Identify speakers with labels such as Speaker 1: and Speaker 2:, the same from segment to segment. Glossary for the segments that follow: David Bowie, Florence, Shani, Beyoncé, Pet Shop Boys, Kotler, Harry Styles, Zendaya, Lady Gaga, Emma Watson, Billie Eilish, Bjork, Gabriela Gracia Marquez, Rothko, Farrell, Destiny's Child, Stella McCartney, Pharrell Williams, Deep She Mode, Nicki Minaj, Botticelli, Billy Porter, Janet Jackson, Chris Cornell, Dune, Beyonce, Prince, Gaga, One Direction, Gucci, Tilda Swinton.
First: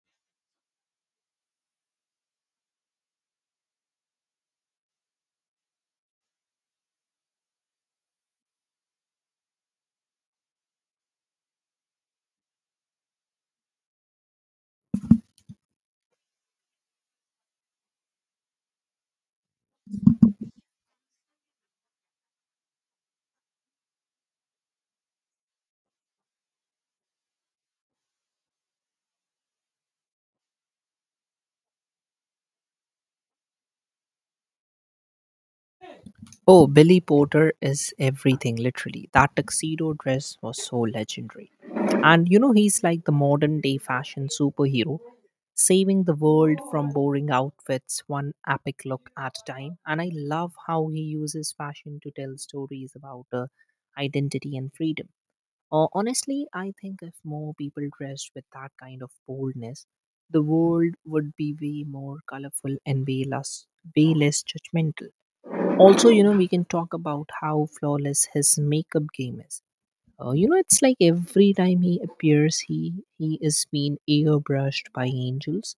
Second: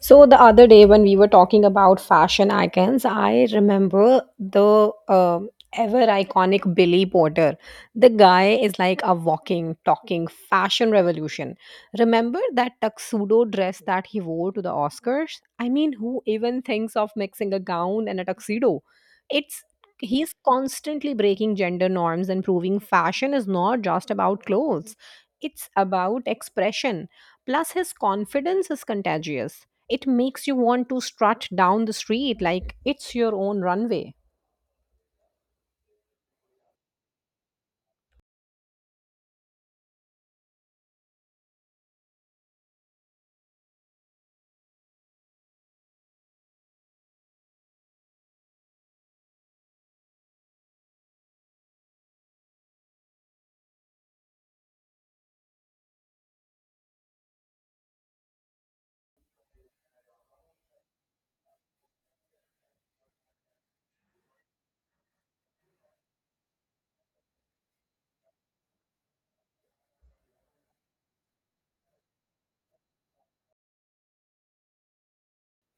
Speaker 1: So the other day when we were talking about fashion icons, I remember the ever iconic Billy Porter. The guy is like a walking, talking fashion revolution. Remember that tuxedo dress that he wore to the Oscars? I mean, who even thinks of mixing a gown and a tuxedo? It's He's constantly breaking gender norms and proving fashion is not just about clothes. It's about expression. Plus, his confidence is contagious, it makes you want to strut down the street like it's your own runway.
Speaker 2: Oh, Billy Porter is everything, literally. That tuxedo dress was so legendary. And you know, he's like the modern day fashion superhero, saving the world from boring outfits, one epic look at a time. And I love how he uses fashion to tell stories about identity and freedom. Honestly, I think if more people dressed with that kind of boldness, the world would be way more colorful and way less judgmental. Also, you know, we can talk about how flawless his makeup game is. You know, it's like every time he appears, he is being airbrushed by angels.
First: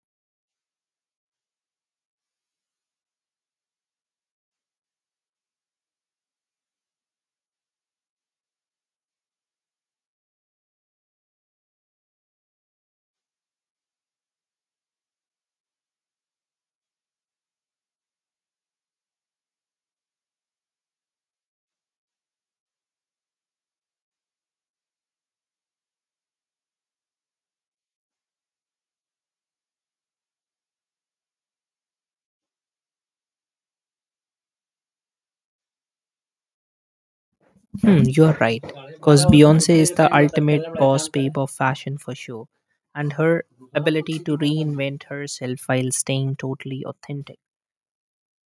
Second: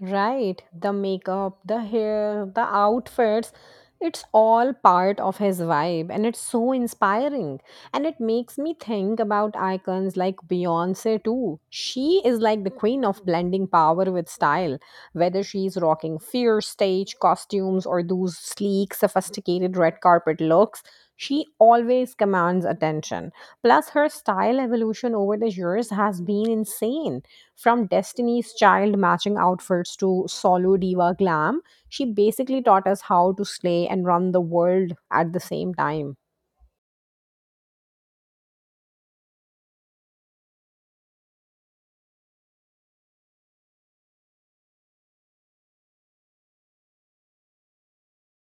Speaker 1: Right, the makeup, the hair, the outfits, it's all part of his vibe and it's so inspiring. And it makes me think about icons like Beyonce too. She is like the queen of blending power with style, whether she's rocking fierce stage costumes or those sleek, sophisticated red carpet looks. She always commands attention. Plus, her style evolution over the years has been insane. From Destiny's Child matching outfits to solo diva glam, she basically taught us how to slay and run the world at the same time.
Speaker 2: Hmm, you're right, because Beyonce is the ultimate boss babe of fashion for sure, and her ability to reinvent herself while staying totally authentic.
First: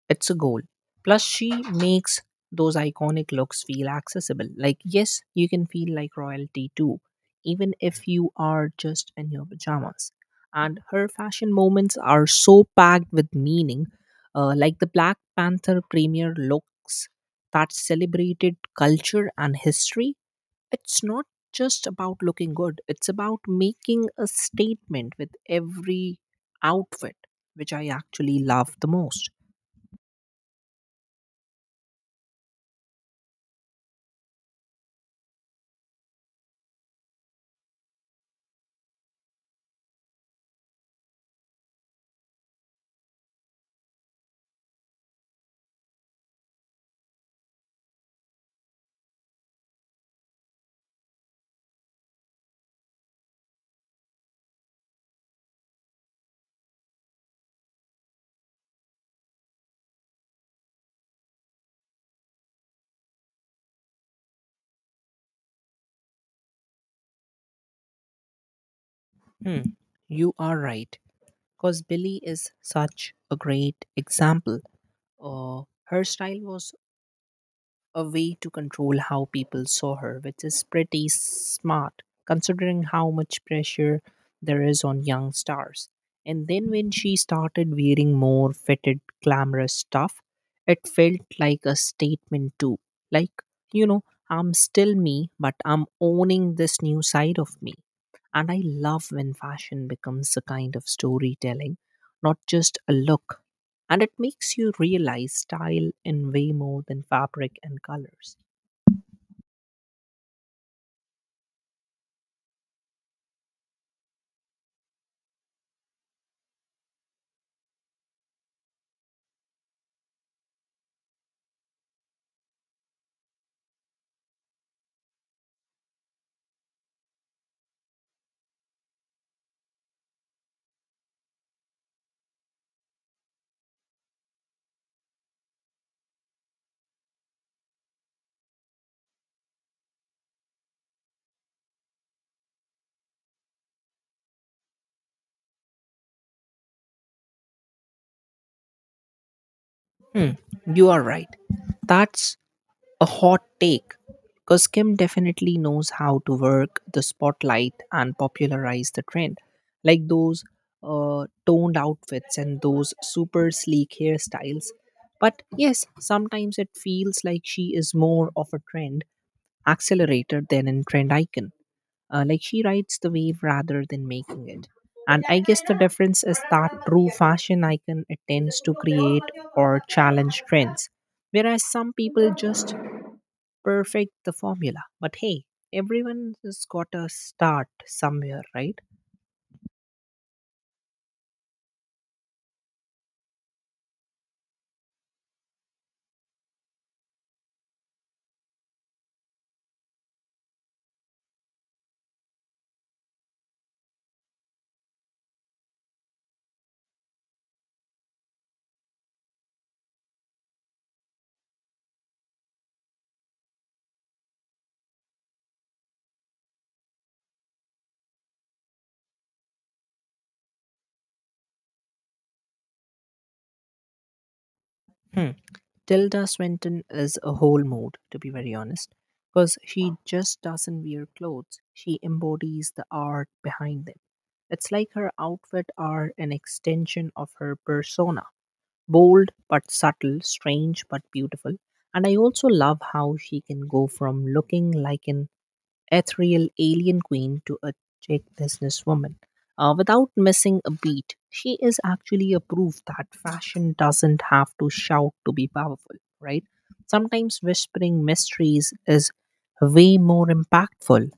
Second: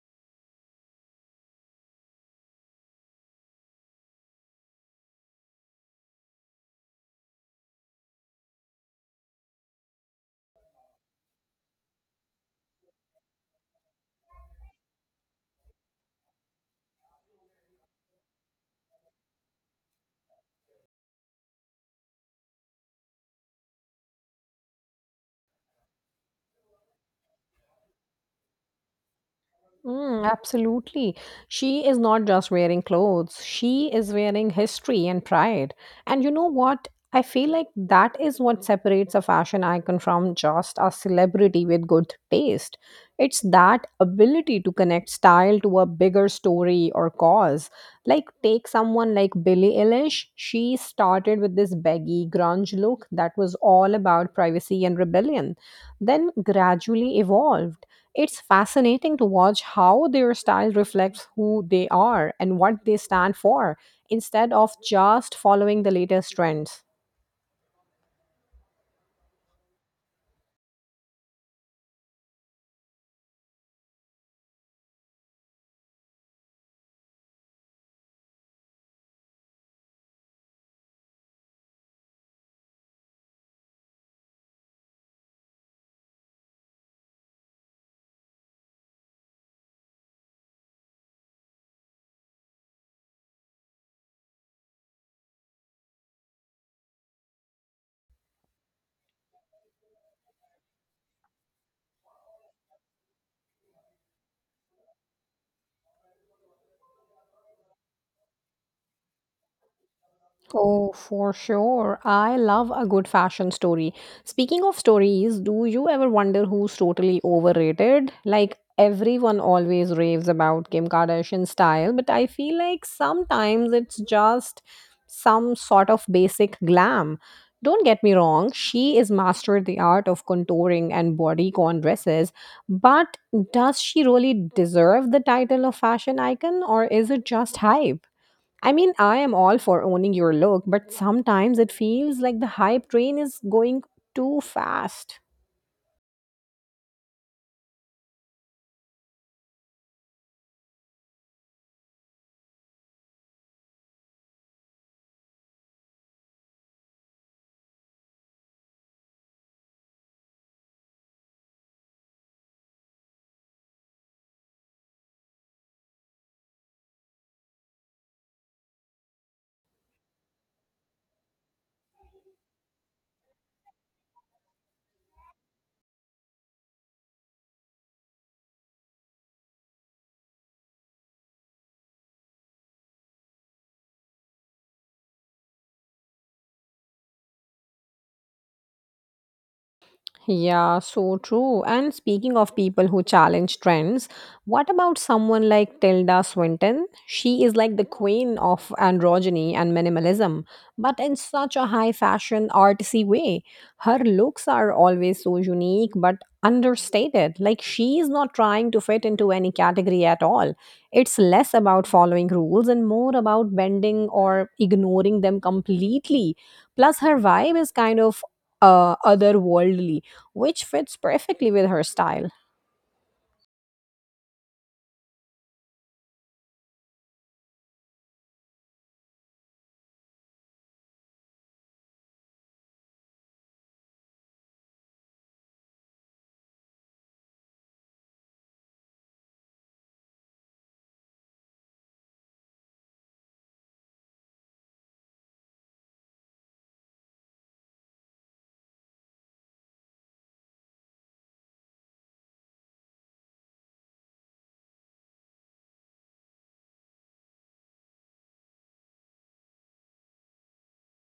Speaker 2: It's a goal. Plus, she makes those iconic looks feel accessible. Like, yes, you can feel like royalty too, even if you are just in your pajamas. And her fashion moments are so packed with meaning. Like the Black Panther premiere looks that celebrated culture and history. It's not just about looking good, it's about making a statement with every outfit, which I actually love the most.
Speaker 1: Mm, absolutely. She is not just wearing clothes, she is wearing history and pride. And you know what? I feel like that is what separates a fashion icon from just a celebrity with good taste. It's that ability to connect style to a bigger story or cause. Like, take someone like Billie Eilish. She started with this baggy grunge look that was all about privacy and rebellion, then gradually evolved. It's fascinating to watch how their style reflects who they are and what they stand for instead of just following the latest trends.
Speaker 2: Hmm, you are right. Because Billy is such a great example. Her style was a way to control how people saw her, which is pretty smart considering how much pressure there is on young stars. And then when she started wearing more fitted, glamorous stuff, it felt like a statement too. Like, you know, I'm still me, but I'm owning this new side of me. And I love when fashion becomes a kind of storytelling, not just a look, and it makes you realize style in way more than fabric and colors.
Speaker 1: Oh, for sure. I love a good fashion story. Speaking of stories, do you ever wonder who's totally overrated? Like, everyone always raves about Kim Kardashian's style, but I feel like sometimes it's just some sort of basic glam. Don't get me wrong, she is mastered the art of contouring and bodycon dresses, but does she really deserve the title of fashion icon or is it just hype? I mean, I am all for owning your look, but sometimes it feels like the hype train is going too fast.
Speaker 2: Hmm, you are right. That's a hot take because Kim definitely knows how to work the spotlight and popularize the trend, like those toned outfits and those super sleek hairstyles. But yes, sometimes it feels like she is more of a trend accelerator than a trend icon. Like she rides the wave rather than making it. And I guess the difference is that true fashion icon attempts to create or challenge trends, whereas some people just perfect the formula. But hey, everyone has got a start somewhere, right?
Speaker 1: Yeah, so true. And speaking of people who challenge trends, what about someone like Tilda Swinton? She is like the queen of androgyny and minimalism, but in such a high fashion, artsy way. Her looks are always so unique but understated. Like she is not trying to fit into any category at all. It's less about following rules and more about bending or ignoring them completely. Plus, her vibe is kind of otherworldly, which fits perfectly with her style.
Speaker 2: Hmm. Tilda Swinton is a whole mood, to be very honest, because she just doesn't wear clothes. She embodies the art behind them. It's like her outfit are an extension of her persona, bold but subtle, strange but beautiful. And I also love how she can go from looking like an ethereal alien queen to a Czech businesswoman. Without missing a beat, she is actually a proof that fashion doesn't have to shout to be powerful, right? Sometimes whispering mysteries is way more impactful.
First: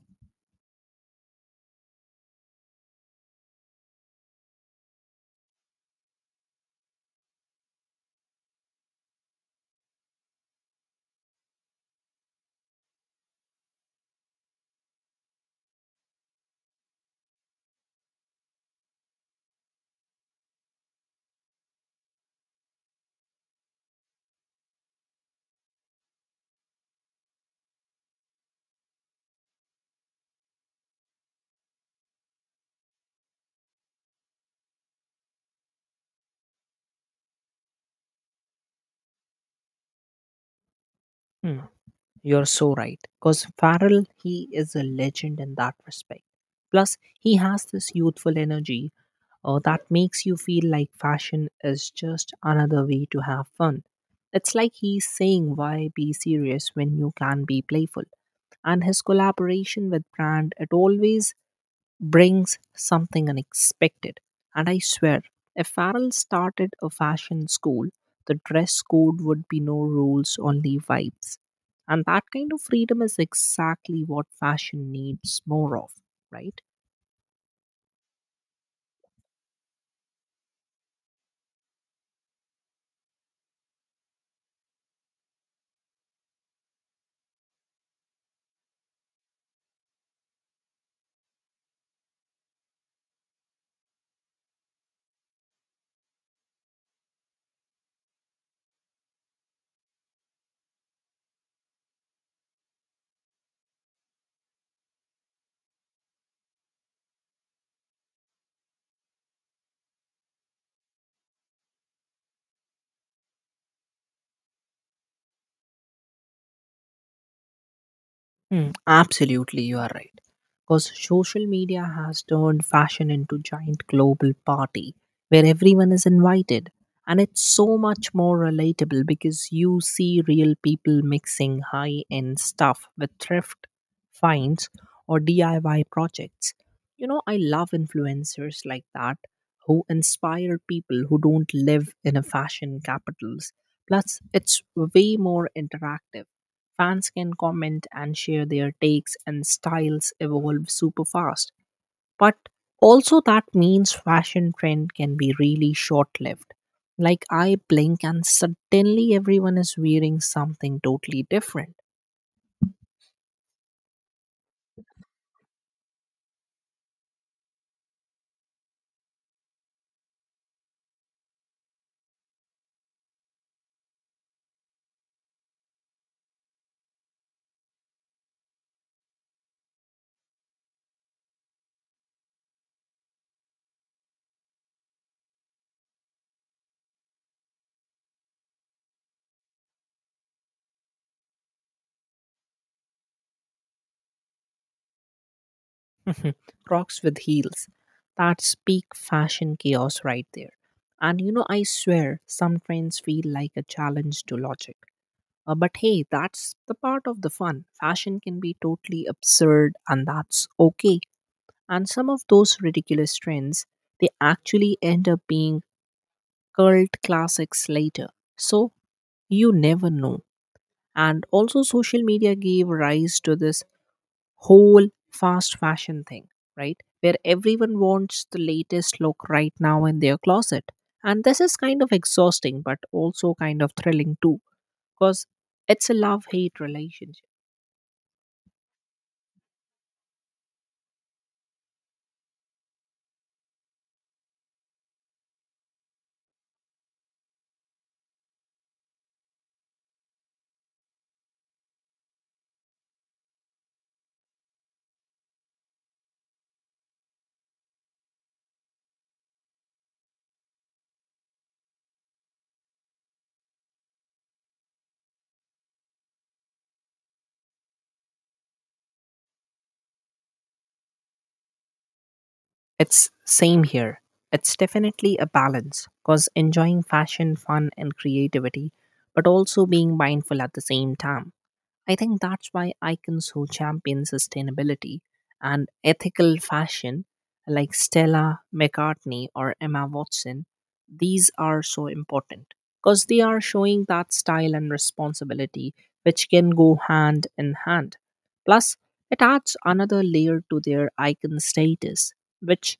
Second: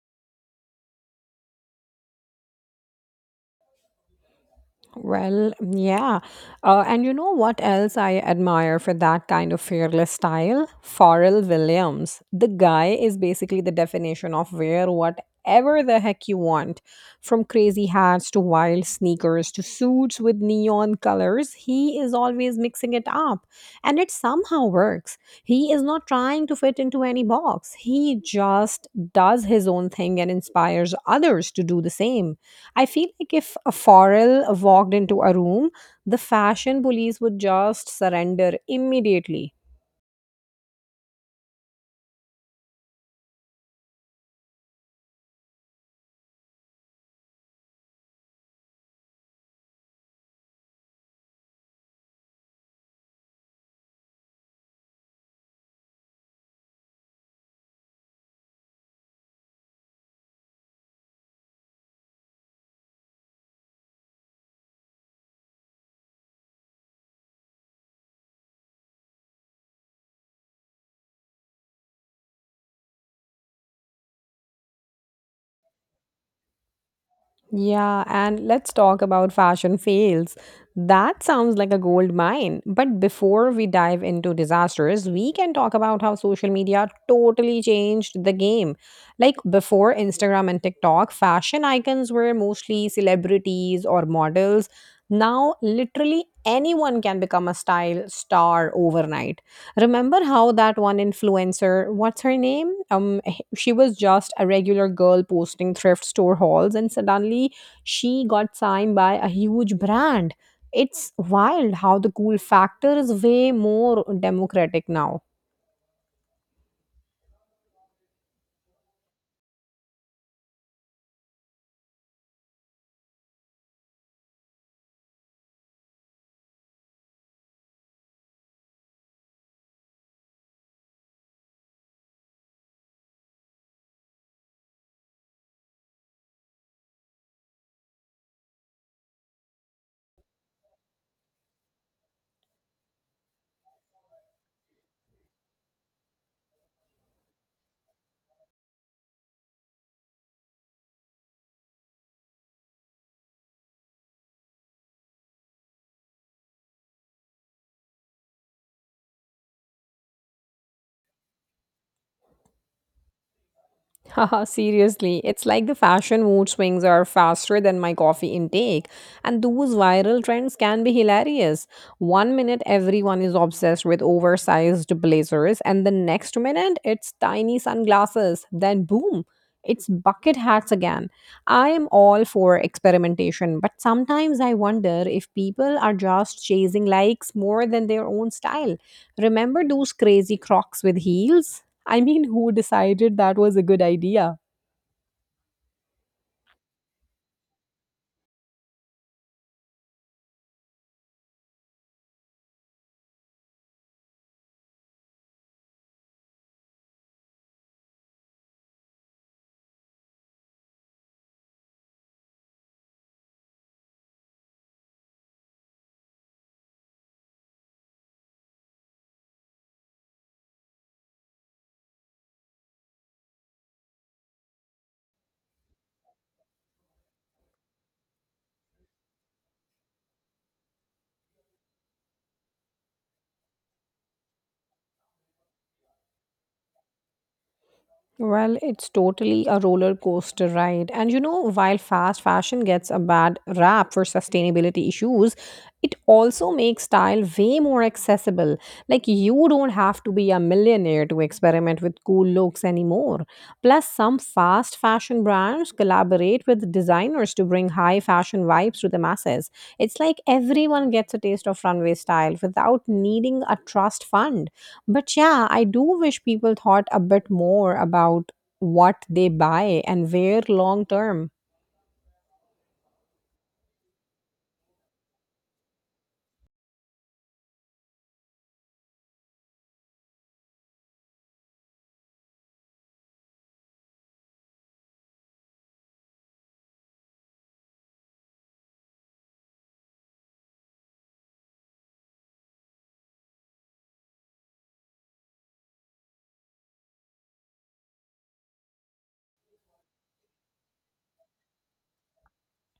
Speaker 1: Well, yeah. And you know what else I admire for that kind of fearless style? Pharrell Williams. The guy is basically the definition of wear whatever the heck you want. From crazy hats to wild sneakers to suits with neon colors, he is always mixing it up. And it somehow works. He is not trying to fit into any box, he just does his own thing and inspires others to do the same. I feel like if a foreigner walked into a room, the fashion police would just surrender immediately.
Speaker 2: Hmm. You're so right. Because Farrell, he is a legend in that respect. Plus, he has this youthful energy that makes you feel like fashion is just another way to have fun. It's like he's saying, why be serious when you can be playful? And his collaboration with Brand, it always brings something unexpected. And I swear, if Farrell started a fashion school, the dress code would be no rules, only vibes. And that kind of freedom is exactly what fashion needs more of, right?
Speaker 1: Yeah, and let's talk about fashion fails. That sounds like a gold mine. But before we dive into disasters, we can talk about how social media totally changed the game. Like before Instagram and TikTok, fashion icons were mostly celebrities or models. Now, literally anyone can become a style star overnight. Remember how that one influencer, what's her name? She was just a regular girl posting thrift store hauls and suddenly she got signed by a huge brand. It's wild how the cool factor is way more democratic now.
Speaker 2: Hmm, absolutely, you are right. Because social media has turned fashion into giant global party where everyone is invited, and it's so much more relatable because you see real people mixing high end stuff with thrift finds or DIY projects. You know, I love influencers like that who inspire people who don't live in a fashion capitals. Plus, it's way more interactive. Fans can comment and share their takes, and styles evolve super fast. But also, that means fashion trend can be really short lived. Like, I blink, and suddenly everyone is wearing something totally different.
Speaker 1: Haha, seriously, it's like the fashion mood swings are faster than my coffee intake, and those viral trends can be hilarious. One minute, everyone is obsessed with oversized blazers, and the next minute, it's tiny sunglasses. Then, boom, it's bucket hats again. I am all for experimentation, but sometimes I wonder if people are just chasing likes more than their own style. Remember those crazy crocs with heels? I mean, who decided that was a good idea?
Speaker 2: Mhm. Crocs with heels. That's peak fashion chaos right there. And you know, I swear some trends feel like a challenge to logic. But hey, that's the part of the fun. Fashion can be totally absurd, and that's okay. And some of those ridiculous trends, they actually end up being cult classics later. So you never know. And also, social media gave rise to this whole fast fashion thing, right? Where everyone wants the latest look right now in their closet. And this is kind of exhausting, but also kind of thrilling too, because it's a love hate relationship.
Speaker 1: Well, it's totally a roller coaster ride. And you know, while fast fashion gets a bad rap for sustainability issues, it also makes style way more accessible. Like, you don't have to be a millionaire to experiment with cool looks anymore. Plus, some fast fashion brands collaborate with designers to bring high fashion vibes to the masses. It's like everyone gets a taste of runway style without needing a trust fund. But yeah, I do wish people thought a bit more about what they buy and where long term.
Speaker 2: It's same here. It's definitely a balance, because enjoying fashion, fun, and creativity, but also being mindful at the same time. I think that's why icons who champion sustainability and ethical fashion, like Stella McCartney or Emma Watson, these are so important because they are showing that style and responsibility which can go hand in hand. Plus, it adds another layer to their icon status, which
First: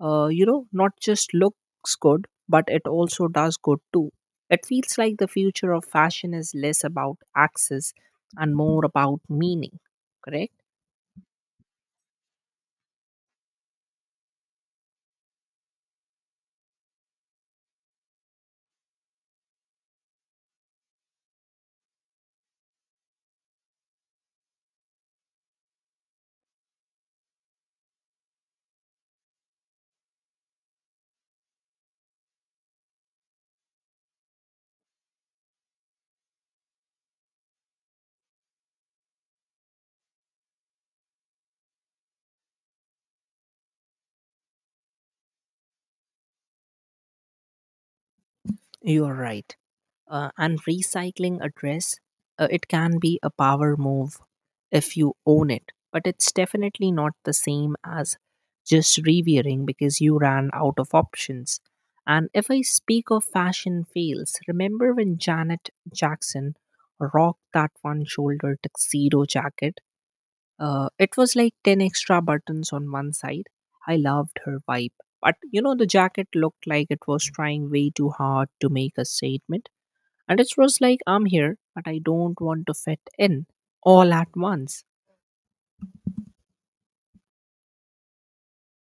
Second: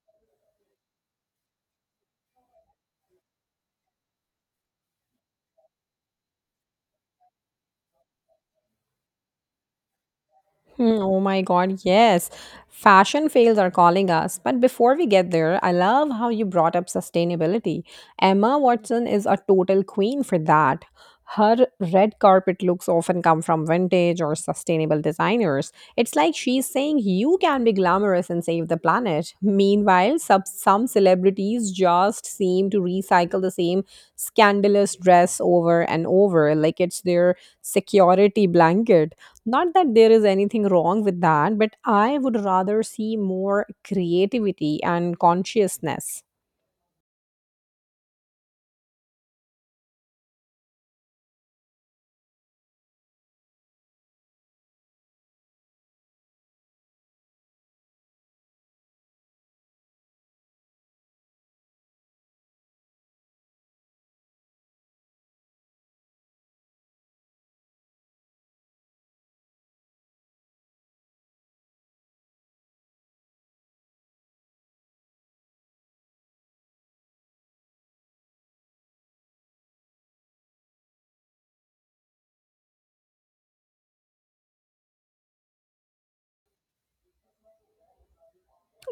Speaker 2: you know, not just looks good, but it also does good too. It feels like the future of fashion is less about access and more about meaning, correct?
Speaker 1: Hmm, oh my God, yes. Fashion fails are calling us. But before we get there, I love how you brought up sustainability. Emma Watson is a total queen for that. Her red carpet looks often come from vintage or sustainable designers. It's like she's saying you can be glamorous and save the planet. Meanwhile, some celebrities just seem to recycle the same scandalous dress over and over, like it's their security blanket. Not that there is anything wrong with that, but I would rather see more creativity and consciousness.
Speaker 2: You're right. And recycling a dress, it can be a power move if you own it, but it's definitely not the same as just revering because you ran out of options. And if I speak of fashion fails, remember when Janet Jackson rocked that one shoulder tuxedo jacket, it was like 10 extra buttons on one side. I loved her vibe. But you know, the jacket looked like it was trying way too hard to make a statement. And it was like, I'm here, but I don't want to fit in all at once.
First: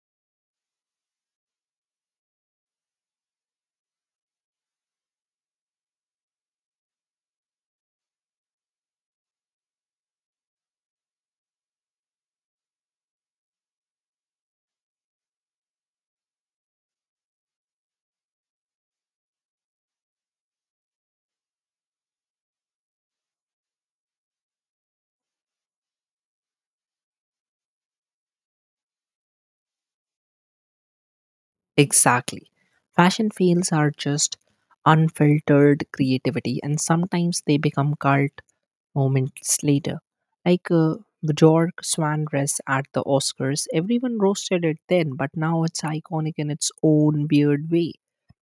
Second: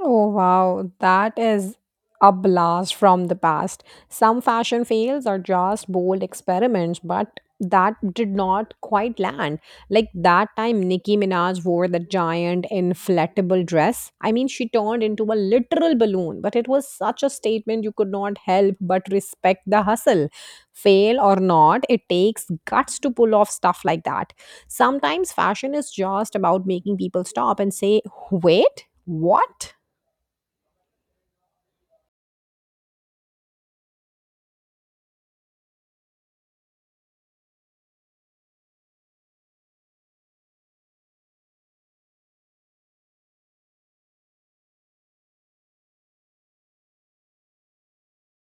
Speaker 1: Oh wow, that is a blast from the past. Some fashion fails are just bold experiments, but that did not quite land. Like that time Nicki Minaj wore the giant inflatable dress. I mean, she turned into a literal balloon, but it was such a statement you could not help but respect the hustle. Fail or not, it takes guts to pull off stuff like that. Sometimes fashion is just about making people stop and say, "Wait, what?"
Speaker 2: Exactly. Fashion fails are just unfiltered creativity, and sometimes they become cult moments later. Like Bjork Swan dress at the Oscars, everyone roasted it then, but now it's iconic in its own weird way.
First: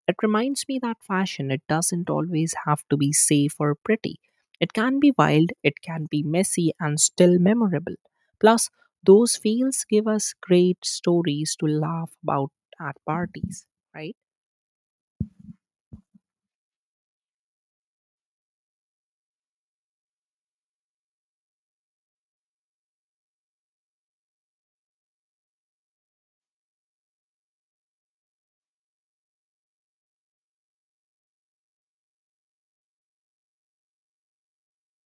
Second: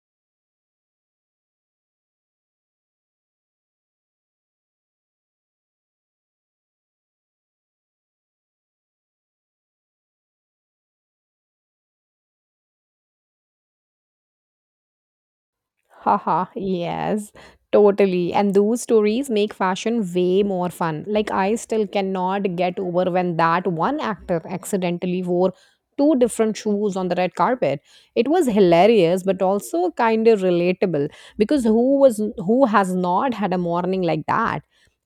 Speaker 2: It reminds me that fashion, it doesn't always have to be safe or pretty. It can be wild, it can be messy, and still memorable. Plus, those feels give us great stories to laugh about at parties, right?
Speaker 1: Haha, yes, totally. And those stories make fashion way more fun. Like, I still cannot get over when that one actor accidentally wore two different shoes on the red carpet. It was hilarious, but also kind of relatable because who has not had a morning like that?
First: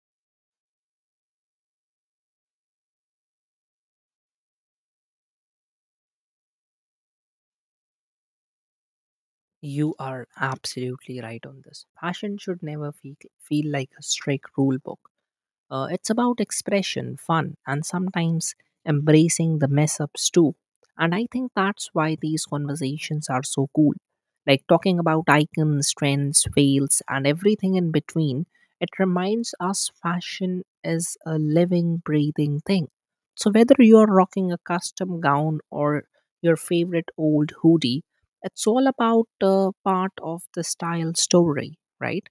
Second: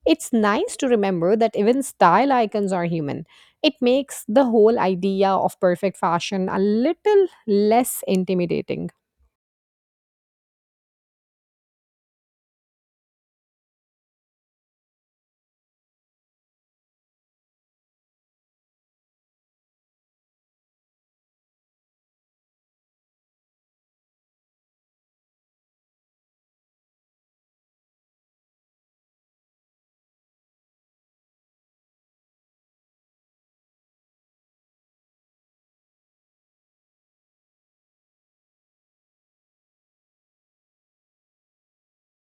Speaker 1: It's nice to remember that even style icons are human. It makes the whole idea of perfect fashion a little less intimidating.
Speaker 2: You are absolutely right on this. Fashion should never feel like a strict rule book. It's about expression, fun, and sometimes embracing the mess ups too. And I think that's why these conversations are so cool. Like talking about icons, trends, fails, and everything in between, it reminds us fashion is a living, breathing thing. So whether you're rocking a custom gown or your favorite old hoodie, it's all about part of the style story, right?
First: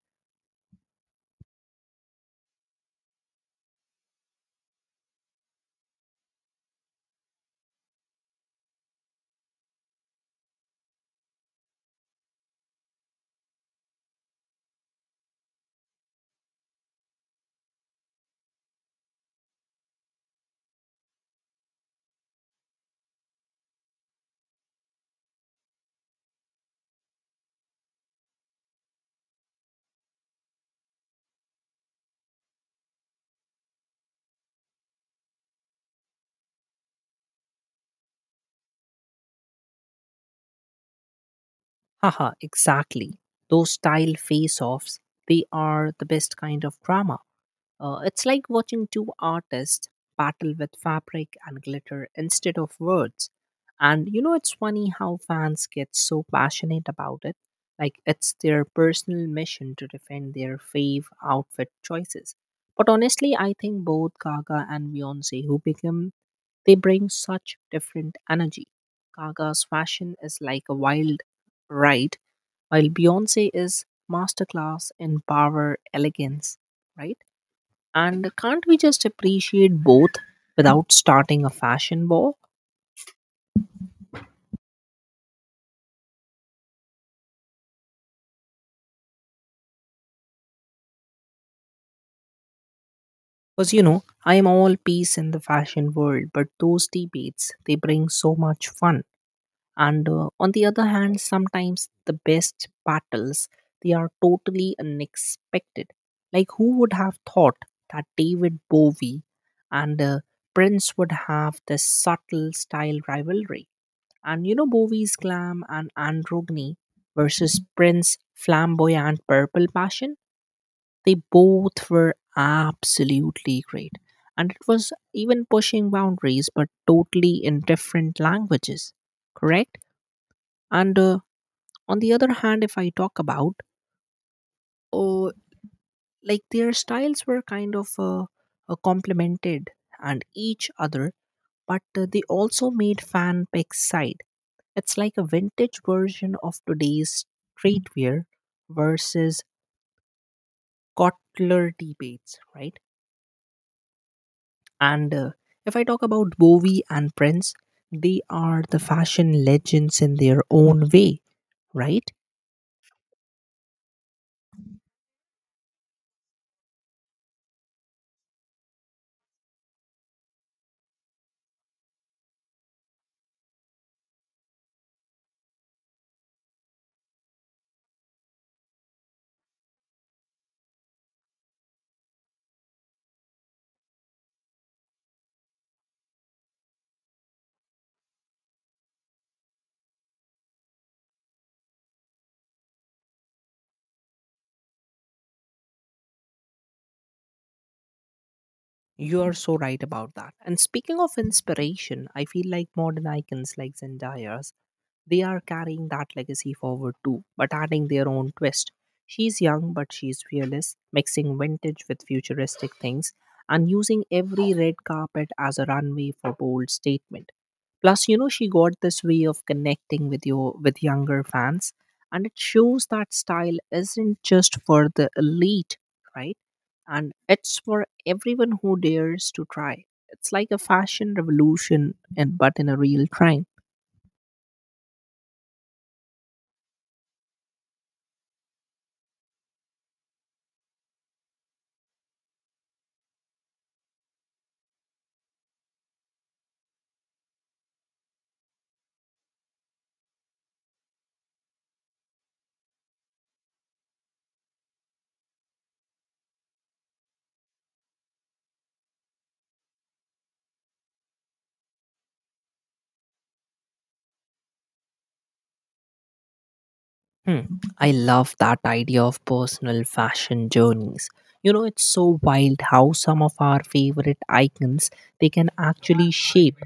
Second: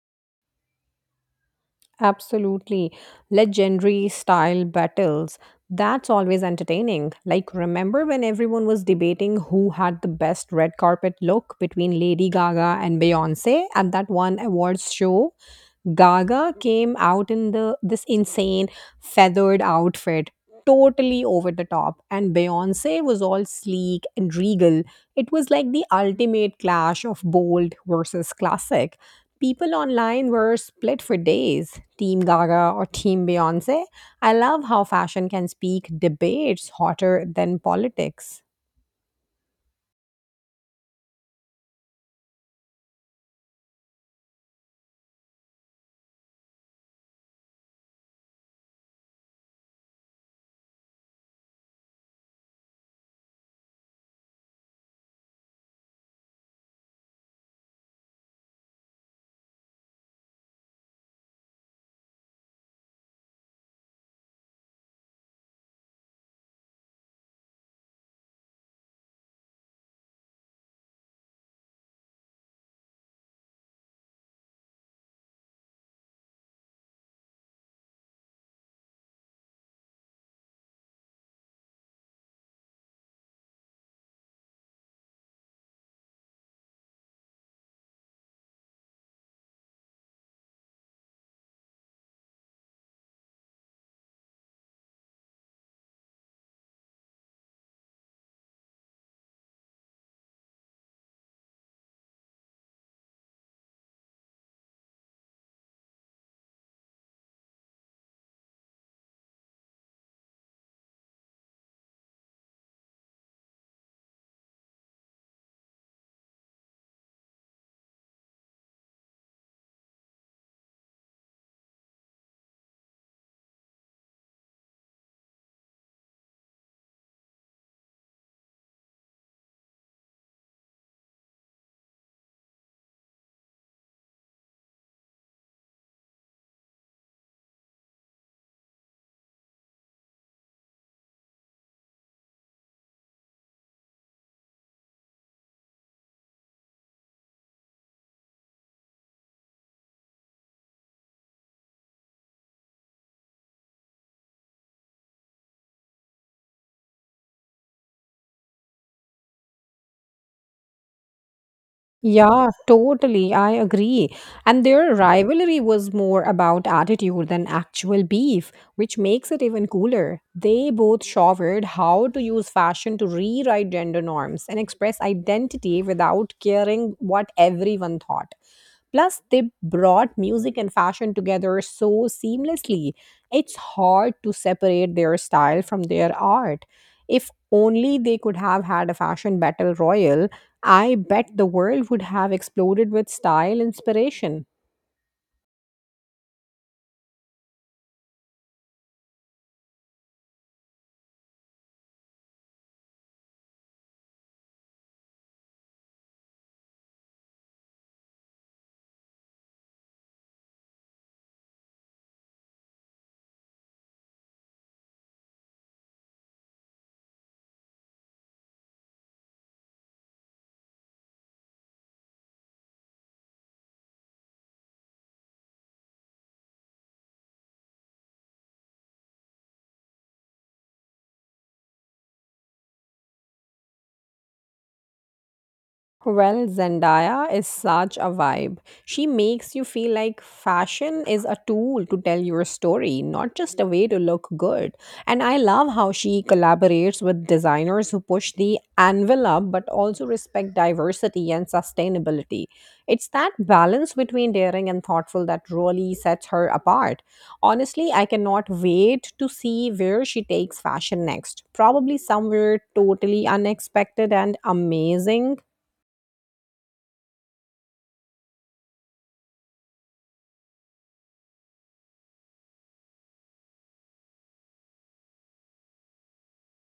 Speaker 1: Absolutely. Legendary style battles. That's always entertaining. Like, remember when everyone was debating who had the best red carpet look between Lady Gaga and Beyonce at that one awards show? Gaga came out in the this insane feathered outfit, totally over the top, and Beyonce was all sleek and regal. It was like the ultimate clash of bold versus classic. People online were split for days, Team Gaga or Team Beyonce. I love how fashion can speak debates hotter than politics.
Speaker 2: Haha, exactly. Those style face offs, they are the best kind of drama. It's like watching two artists battle with fabric and glitter instead of words. And you know, it's funny how fans get so passionate about it. Like it's their personal mission to defend their fave outfit choices. But honestly, I think both Gaga and Beyonce, they bring such different energy. Gaga's fashion is like a wild ride, while Beyonce is masterclass in power, elegance, right? And can't we just appreciate both without starting a fashion war? Because, you know, I am all peace in the fashion world, but those debates, they bring so much fun. And on the other hand, sometimes the best battles, they are totally unexpected. Like, who would have thought that David Bowie and Prince would have this subtle style rivalry? And you know, Bowie's glam and androgyny versus Prince's flamboyant purple passion, they both were absolutely great. And it was even pushing boundaries, but totally in different languages, correct? And on the other hand, if I talk about, uh, like their styles were kind of complemented and each other, but they also made fan pick side. It's like a vintage version of today's streetwear versus Kotler debates, right? And if I talk about Bowie and Prince, they are the fashion legends in their own way, right?
Speaker 1: Yeah, totally. I agree. And their rivalry was more about attitude than actual beef, which makes it even cooler. They both showered how to use fashion to rewrite gender norms and express identity without caring what everyone thought. Plus, they brought music and fashion together so seamlessly. It's hard to separate their style from their art. If only they could have had a fashion battle royal, I bet the world would have exploded with style inspiration.
Speaker 2: You are so right about that. And speaking of inspiration, I feel like modern icons like Zendaya, they are carrying that legacy forward too, but adding their own twist. She's young, but she's fearless, mixing vintage with futuristic things and using every red carpet as a runway for bold statement. Plus, you know, she got this way of connecting with your with younger fans, and it shows that style isn't just for the elite, right? And it's for everyone who dares to try. It's like a fashion revolution, and but in a real time.
Speaker 1: Well, Zendaya is such a vibe. She makes you feel like fashion is a tool to tell your story, not just a way to look good. And I love how she collaborates with designers who push the envelope but also respect diversity and sustainability. It's that balance between daring and thoughtful that really sets her apart. Honestly, I cannot wait to see where she takes fashion next. Probably somewhere totally unexpected and amazing.
Speaker 2: Hmm. I love that idea of personal fashion journeys. You know, it's so wild how some of our favorite icons they can actually shape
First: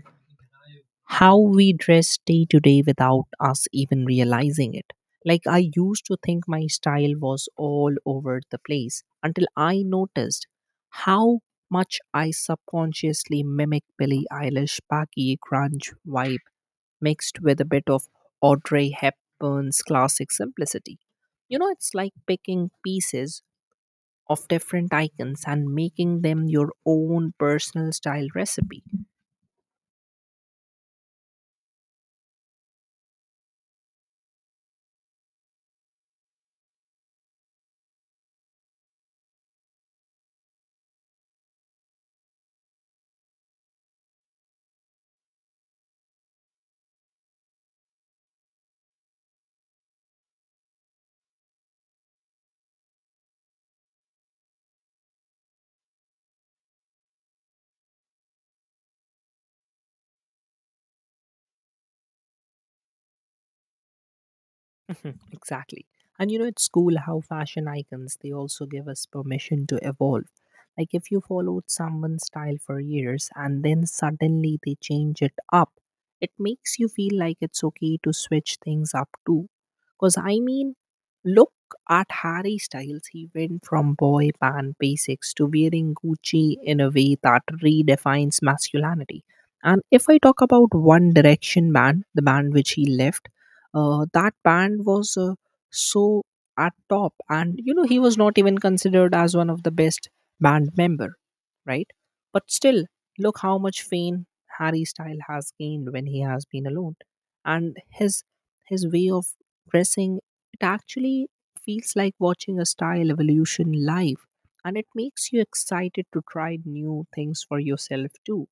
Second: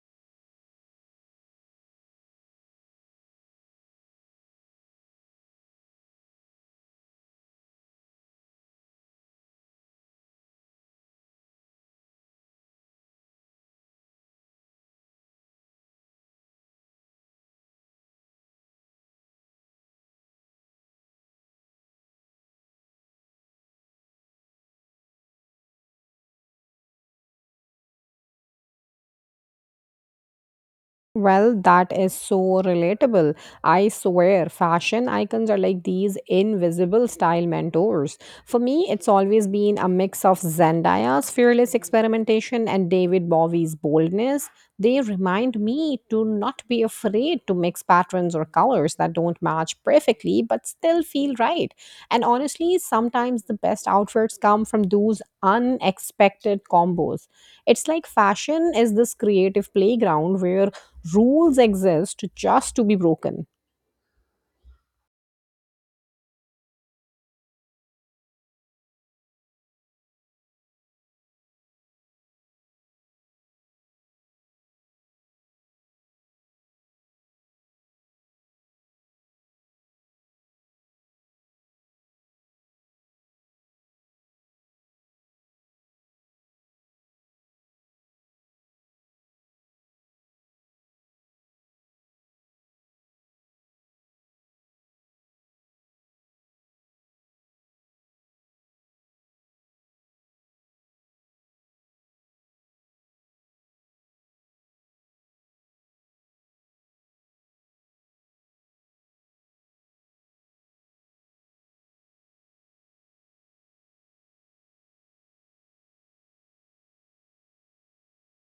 Speaker 2: how we dress day to day without us even realizing it. Like, I used to think my style was all over the place until I noticed how much I subconsciously mimic Billie Eilish baggy grunge vibe mixed with a bit of Audrey Hepburn's classic simplicity. You know, it's like picking pieces of different icons and making them your own personal style recipe.
Speaker 1: Well, that is so relatable. I swear, fashion icons are like these invisible style mentors. For me, it's always been a mix of Zendaya's fearless experimentation and David Bowie's boldness. They remind me to not be afraid to mix patterns or colors that don't match perfectly but still feel right. And honestly, sometimes the best outfits come from those unexpected combos. It's like fashion is this creative playground where rules exist just to be broken.
Speaker 2: Mhm, exactly. And you know, it's cool how fashion icons they also give us permission to evolve. Like if you followed someone's style for years and then suddenly they change it up, it makes you feel like it's okay to switch things up too. Because I mean, look at Harry Styles. He went from boy band basics to wearing Gucci in a way that redefines masculinity. And if I talk about One Direction band, the band which he left, that band was so at top, and you know he was not even considered as one of the best band member, right? But still, look how much fame Harry Style has gained when he has been alone, and his way of dressing, it actually feels like watching a style evolution live. And it makes you excited to try new things for yourself too.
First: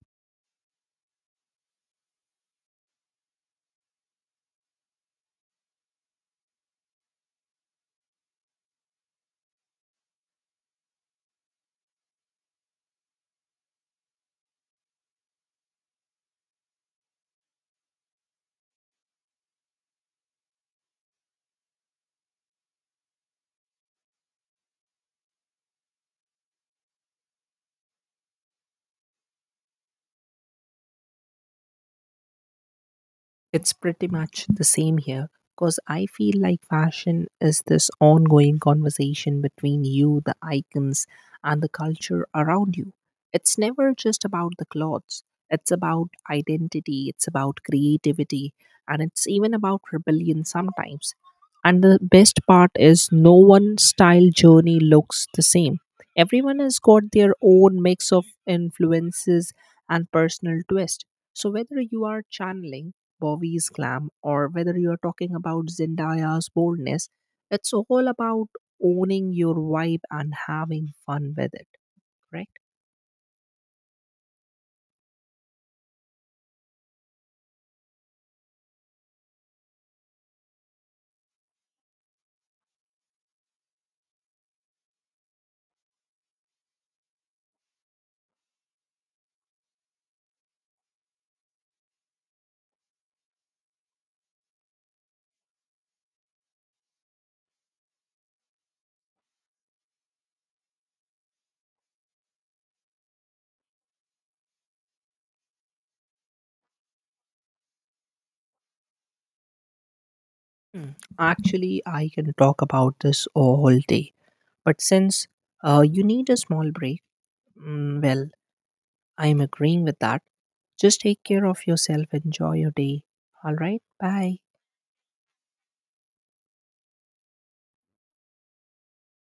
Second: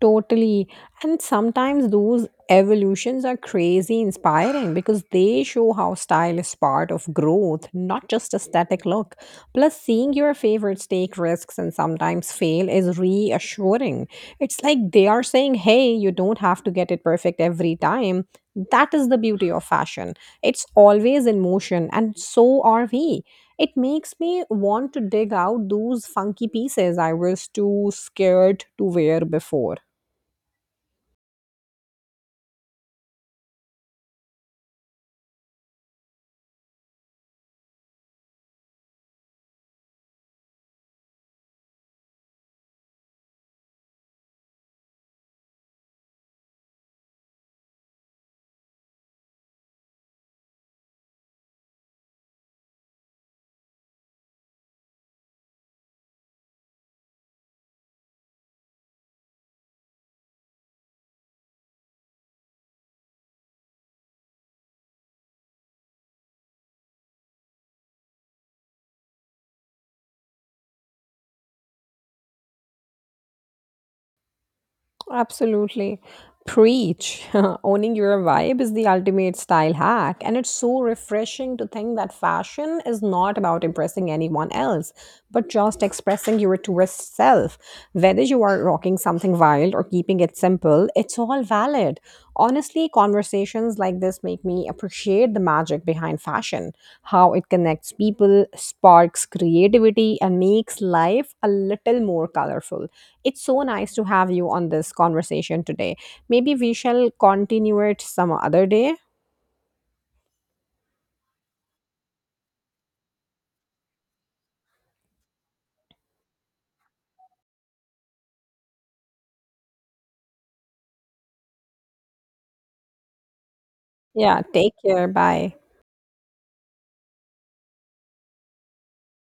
Speaker 1: Totally. And sometimes those evolutions are crazy inspiring because they show how style is part of growth, not just aesthetic look. Plus, seeing your favorites take risks and sometimes fail is reassuring. It's like they are saying, hey, you don't have to get it perfect every time. That is the beauty of fashion. It's always in motion, and so are we. It makes me want to dig out those funky pieces I was too scared to wear before.
Speaker 2: It's pretty much the same here because I feel like fashion is this ongoing conversation between you, the icons, and the culture around you. It's never just about the clothes, it's about identity, it's about creativity, and it's even about rebellion sometimes. And the best part is, no one style journey looks the same. Everyone has got their own mix of influences and personal twist. So, whether you are channeling Bowie's glam, or whether you're talking about Zendaya's boldness, it's all about owning your vibe and having fun with it, right?
Speaker 1: Absolutely. Preach. Owning your vibe is the ultimate style hack. And it's so refreshing to think that fashion is not about impressing anyone else, but just expressing your truest self. Whether you are rocking something wild or keeping it simple, it's all valid. Honestly, conversations like this make me appreciate the magic behind fashion, how it connects people, sparks creativity, and makes life a little more colorful. It's so nice to have you on this conversation today. Maybe we shall continue it some other day.
Speaker 2: Hmm. Actually, I can talk about this all day, but since you need a small break, mm, well, I'm agreeing with that. Just take care of yourself, enjoy your day. All right, bye.
Speaker 1: Yeah, take care. Bye.